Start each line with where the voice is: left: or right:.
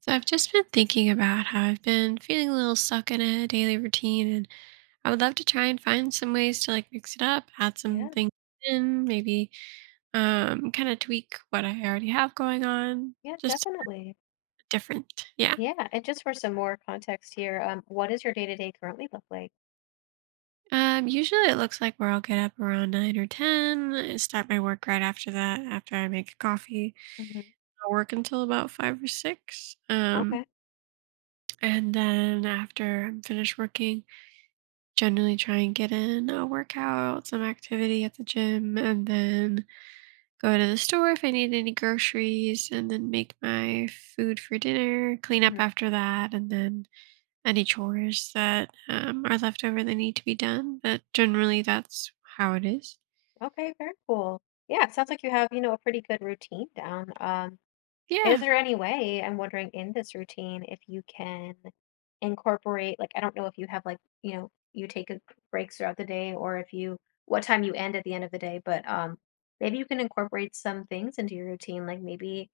right: So I've just been thinking about how I've been feeling a little stuck in a daily routine, and I would love to try and find some ways to like mix it up, add some
left: Yeah,
right: things in, maybe kind of tweak what I already have going on,
left: yeah,
right: just
left: definitely.
right: different. Yeah.
left: Yeah, and just for some more context here, what does your day-to-day currently look like?
right: Usually it looks like where I'll get up around nine or ten, and start my work right after that. After I make coffee,
left: hmm
right: I'll work until about five or six,
left: Okay.
right: and then after I'm finished working. Generally try and get in a workout, some activity at the gym, and then go to the store if I need any groceries, and then make my food for dinner, clean up
left: hmm
right: after that, and then any chores that are left over that need to be done. But generally, that's how it is.
left: Okay, very cool. Yeah, it sounds like you have, you know, a pretty good routine down. Is
right: Yeah.
left: there any way, I'm wondering, in this routine, if you can incorporate, like, I don't know if you have like, you know, you take a breaks throughout the day, or if you what time you end at the end of the day, but maybe you can incorporate some things into your routine, like maybe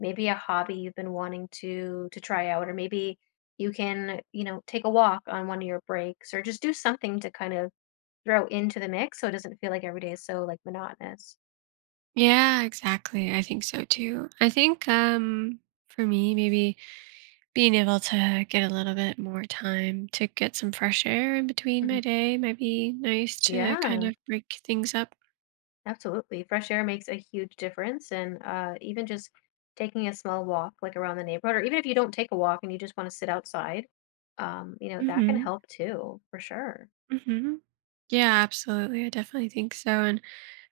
left: maybe a hobby you've been wanting to try out, or maybe you can, you know, take a walk on one of your breaks, or just do something to kind of throw into the mix so it doesn't feel like every day is so like monotonous.
right: Yeah, exactly. I think so too. I think for me maybe being able to get a little bit more time to get some fresh air in between
left: Mhm.
right: my day might be nice to kind
left: Yeah,
right: of break things up.
left: absolutely, fresh air makes a huge difference. And even just taking a small walk like around the neighborhood, or even if you don't take a walk and you just want to sit outside, you know, that can
right: Hmm.
left: help too for sure.
right: Hmm. Yeah, absolutely. I definitely think so. And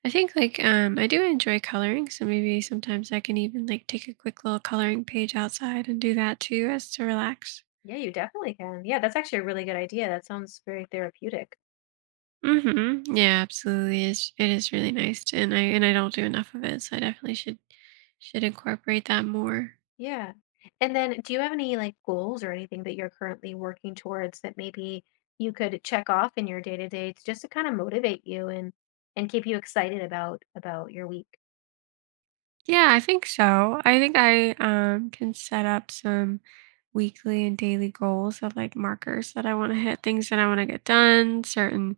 right: I think like I do enjoy coloring, so maybe sometimes I can even like take a quick little coloring page outside and do that too as to relax.
left: Yeah, you definitely can. Yeah, that's actually a really good idea. That sounds very therapeutic.
right: Hmm. Yeah, absolutely. It is really nice to, and I don't do enough of it, so I definitely should incorporate that more.
left: Yeah. And then do you have any like goals or anything that you're currently working towards that maybe you could check off in your day to day, to just to kind of motivate you and keep you excited about your week?
right: Yeah, I think so. I think I can set up some weekly and daily goals of like markers that I want to hit, things that I want to get done, certain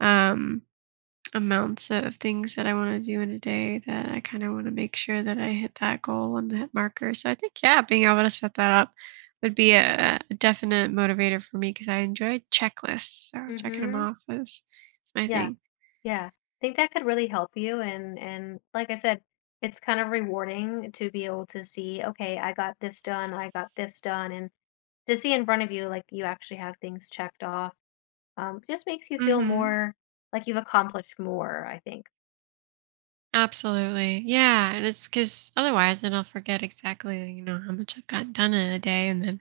right: um amounts of things that I want to do in a day that I kind of want to make sure that I hit that goal and that marker. So I think yeah, being able to set that up would be a definite motivator for me because I enjoy checklists. So checking them
left: Mm-hmm.
right: off is my
left: Yeah.
right: thing.
left: Yeah. I think that could really help you. And like I said, it's kind of rewarding to be able to see, okay, I got this done, I got this done, and to see in front of you like you actually have things checked off, just makes you feel
right: Mhm.
left: more like you've accomplished more, I think.
right: Absolutely. Yeah. And it's because otherwise then I'll forget exactly, you know, how much I've gotten done in a day. And then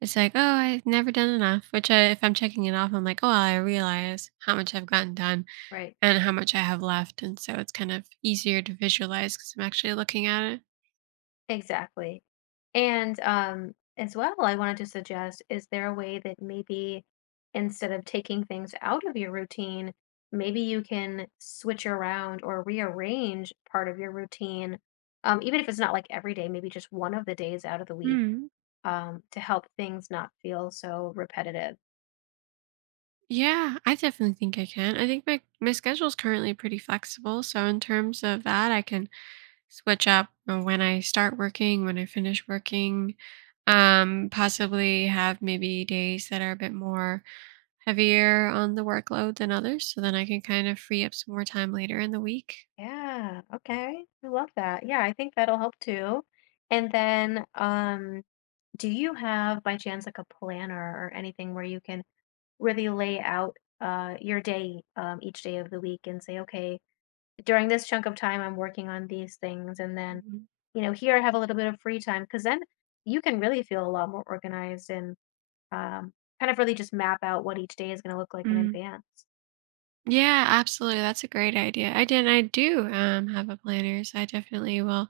right: it's like, oh, I've never done enough, which I, if I'm checking it off, I'm like, oh, I realize how much I've gotten done
left: Right.
right: and how much I have left. And so it's kind of easier to visualize because I'm actually looking at it.
left: Exactly. And, as well, I wanted to suggest, is there a way that maybe instead of taking things out of your routine, maybe you can switch around or rearrange part of your routine, even if it's not like every day, maybe just one of the days out of the week,
right: Hmm.
left: to help things not feel so repetitive.
right: Yeah, I definitely think I can. I think my schedule's currently pretty flexible, so in terms of that, I can switch up when I start working, when I finish working. Possibly have maybe days that are a bit more heavier on the workload than others, so then I can kind of free up some more time later in the week.
left: Yeah. Okay. I love that. Yeah. I think that'll help too. And then, do you have, by chance, like a planner or anything where you can really lay out your day, each day of the week, and say, okay, during this chunk of time, I'm working on these things. And then,
right: Mhm.
left: you know, here I have a little bit of free time, because then you can really feel a lot more organized and, um, kind of really just map out what each day is going to look like in
right: Mm.
left: advance.
right: Yeah, absolutely. That's a great idea. I did. I do have a planner, so I definitely will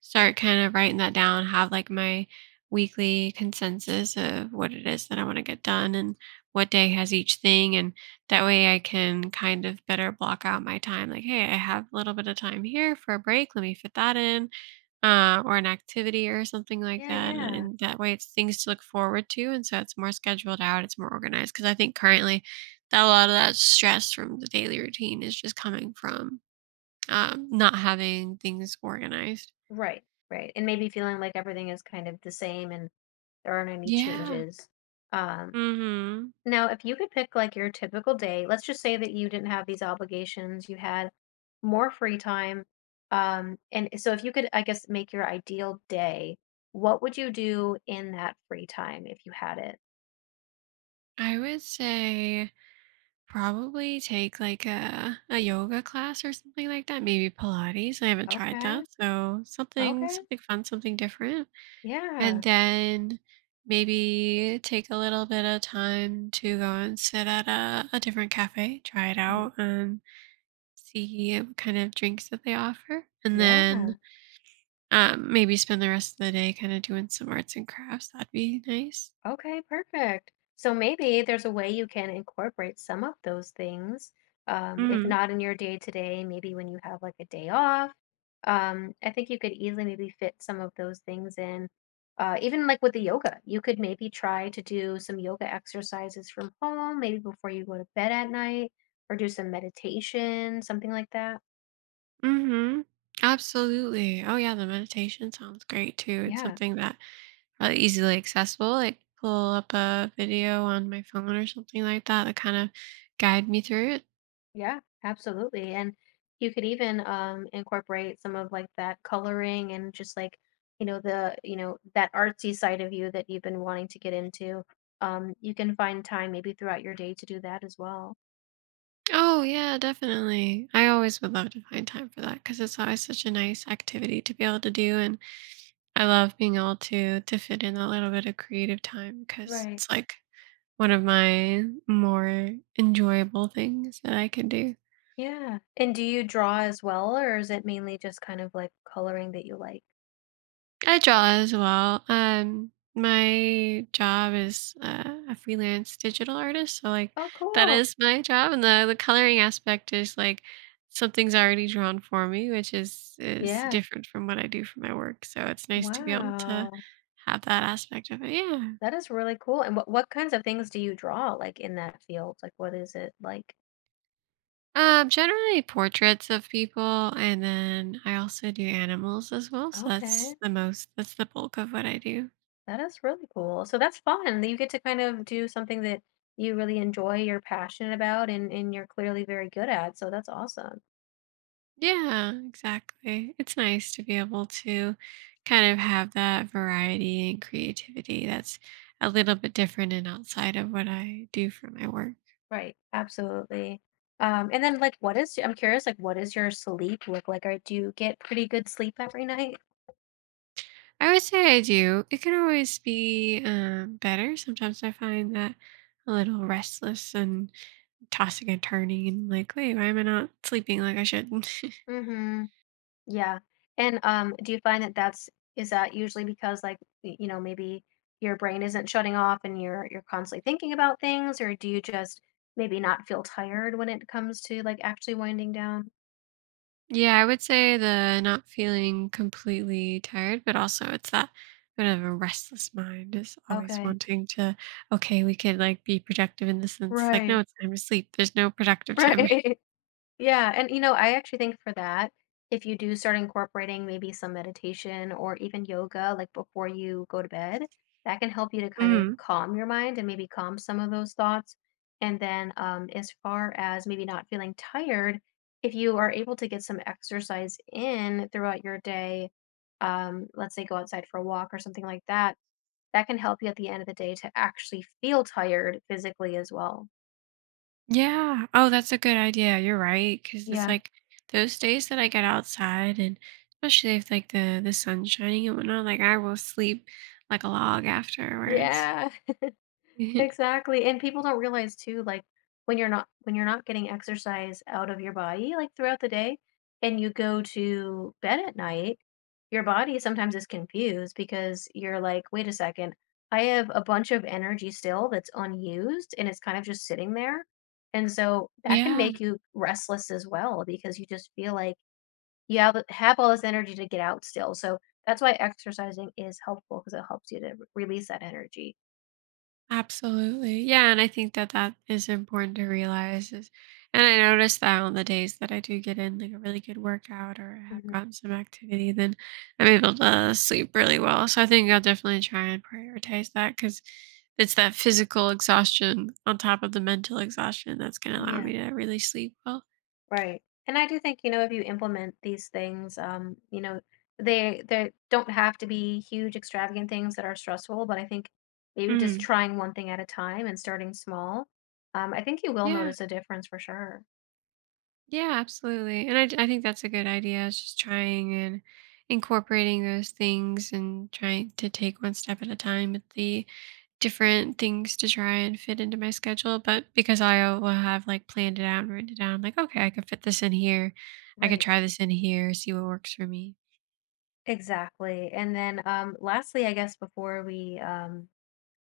right: start kind of writing that down. Have like my weekly consensus of what it is that I want to get done and what day has each thing, and that way I can kind of better block out my time. Like, hey, I have a little bit of time here for a break. Let me fit that in or an activity or something like
left: Yeah,
right: that. And, and that way it's things to look forward to. And so it's more scheduled out, it's more organized. Cause I think currently that a lot of that stress from the daily routine is just coming from not having things organized.
left: Right, right. And maybe feeling like everything is kind of the same and there aren't any
right: Yeah.
left: changes. Um,
right: Mm-hmm.
left: Now, if you could pick like your typical day, let's just say that you didn't have these obligations, you had more free time. And so if you could, I guess, make your ideal day, what would you do in that free time if you had it?
right: I would say probably take like a yoga class or something like that. Maybe Pilates. I haven't tried that.
left: Okay.
right: So something,
left: Okay.
right: something fun, something different. And
left: Yeah.
right: then maybe take a little bit of time to go and sit at a different cafe, try it
left: Mhm.
right: out, and see what kind of drinks that they offer. And then
left: Yeah.
right: maybe spend the rest of the day kind of doing some arts and crafts. That'd be nice.
left: Okay, perfect. So maybe there's a way you can incorporate some of those things. If
right: Mm
left: not in your day to day, maybe when you have like a day off. I think you could easily maybe fit some of those things in. Even like with the yoga, you could maybe try to do some yoga exercises from home, maybe before you go to bed at night, or do some meditation, something like that.
right: hmm. Absolutely. Oh, yeah. The meditation sounds great too. It's
left: Yeah.
right: something that probably easily accessible. Like pull up a video on my phone or something like that that kind of guide me through it.
left: Yeah, absolutely. And you could even incorporate some of like that coloring and just like, you know, you know, that artsy side of you that you've been wanting to get into. You can find time maybe throughout your day to do that as well.
right: Oh yeah, definitely. I always would love to find time for that because it's always such a nice activity to be able to do, and I love being able to fit in a little bit of creative time because
left: Right.
right: it's like one of my more enjoyable things that I could do.
left: Yeah. And do you draw as well, or is it mainly just kind of like coloring that you like?
right: I draw as well. My job is a freelance digital artist, so like
left: Oh,
right: that
left: cool.
right: is my job, and the coloring aspect is like something's already drawn for me, which is
left: Yeah.
right: different from what I do for my work. So it's nice to be able to
left: Wow.
right: have that aspect of it. Yeah.
left: That is really cool. And what kinds of things do you draw like in that field? Like what is it like?
right: Generally portraits of people, and then I also do animals as well. So
left: Okay.
right: that's the most. That's the bulk of what I do.
left: That is really cool. So that's fun. That You get to kind of do something that you really enjoy, you're passionate about, and, you're clearly very good at. So that's awesome.
right: Yeah, exactly. It's nice to be able to kind of have that variety and creativity that's a little bit different and outside of what I do for my work.
left: Right. Absolutely. And then like what is I'm curious, like what does your sleep look like? Or do you get pretty good sleep every night?
right: I would say I do. It can always be better. Sometimes I find that a little restless and tossing and turning and like, wait, why am I not sleeping like I should?
left: Mm-hmm. Yeah. And do you find that that's is that usually because like you know, maybe your brain isn't shutting off and you're constantly thinking about things, or do you just maybe not feel tired when it comes to like actually winding down?
right: Yeah, I would say the not feeling completely tired, but also it's that bit of a restless mind is always
left: Okay.
right: wanting to, okay, we could like be productive in the sense like, no,
left: Right.
right: it's time to sleep. There's no productive time. Right.
left: Right. Yeah. And, you know, I actually think for that, if you do start incorporating maybe some meditation or even yoga, like before you go to bed, that can help you to kind of
right: Mm.
left: calm your mind and maybe calm some of those thoughts. And then, as far as maybe not feeling tired, if you are able to get some exercise in throughout your day, let's say go outside for a walk or something like that, that can help you at the end of the day to actually feel tired physically as well.
right: Yeah. Oh, that's a good idea. You're right. Cause it's
left: Yeah.
right: like those days that I get outside and especially if like the sun's shining and whatnot, like I will sleep like a log afterwards.
left: Yeah, exactly. And people don't realize too, like when you're not getting exercise out of your body like throughout the day and you go to bed at night, your body sometimes is confused, because you're like, wait a second, I have a bunch of energy still that's unused and it's kind of just sitting there. And so that can
right: Yeah.
left: make you restless as well, because you just feel like you have, all this energy to get out still. So that's why exercising is helpful, because it helps you to release that energy.
right: Absolutely. Yeah, and I think that that is important to realize is and I notice that on the days that I do get in like a really good workout or I have gotten some activity, then I'm able to sleep really well. So I think I'll definitely try and prioritize that because it's that physical exhaustion on top of the mental exhaustion that's going to allow
left: Yeah,
right: me to really sleep well.
left: right. And I do think, you know, if you implement these things, you know, they don't have to be huge extravagant things that are stressful, but I think maybe just
right: Mm.
left: trying one thing at a time and starting small, I think you will
right: Yeah.
left: notice a difference for sure.
right: Yeah, absolutely. And I think that's a good idea. Is just trying and incorporating those things and trying to take one step at a time with the different things to try and fit into my schedule. But because will have like planned it out and written it down, I'm like, okay, I could fit this in here. I could
left: Right.
right: try this in here, see what works for me.
left: Exactly. And then lastly, I guess, before we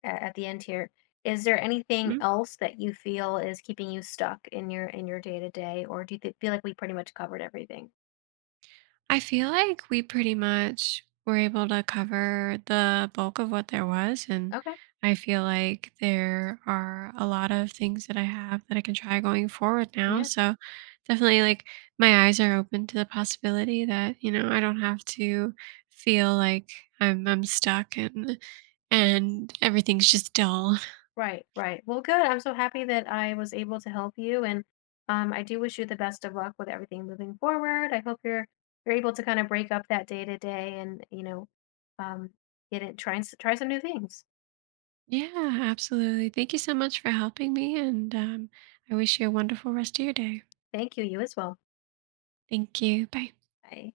left: at the end here, is there anything else that you feel is keeping you stuck in your day to day, or do you th feel like we pretty much covered everything?
right: I feel like we pretty much were able to cover the bulk of what there was. And
left: Okay.
right: I feel like there are a lot of things that I have that I can try going forward now.
left: Yeah.
right: So definitely, like, my eyes are open to the possibility that, you know, I don't have to feel like I'm stuck and everything's just dull.
left: Right, right. Well, good. I'm so happy that I was able to help you, and I do wish you the best of luck with everything moving forward. I hope you're able to kind of break up that day to day, and you know, um, get it. Try and try some new things.
right: Yeah, absolutely. Thank you so much for helping me and I wish you a wonderful rest of your day.
left: Thank you. You as well.
right: Thank you. Bye.
left: Bye.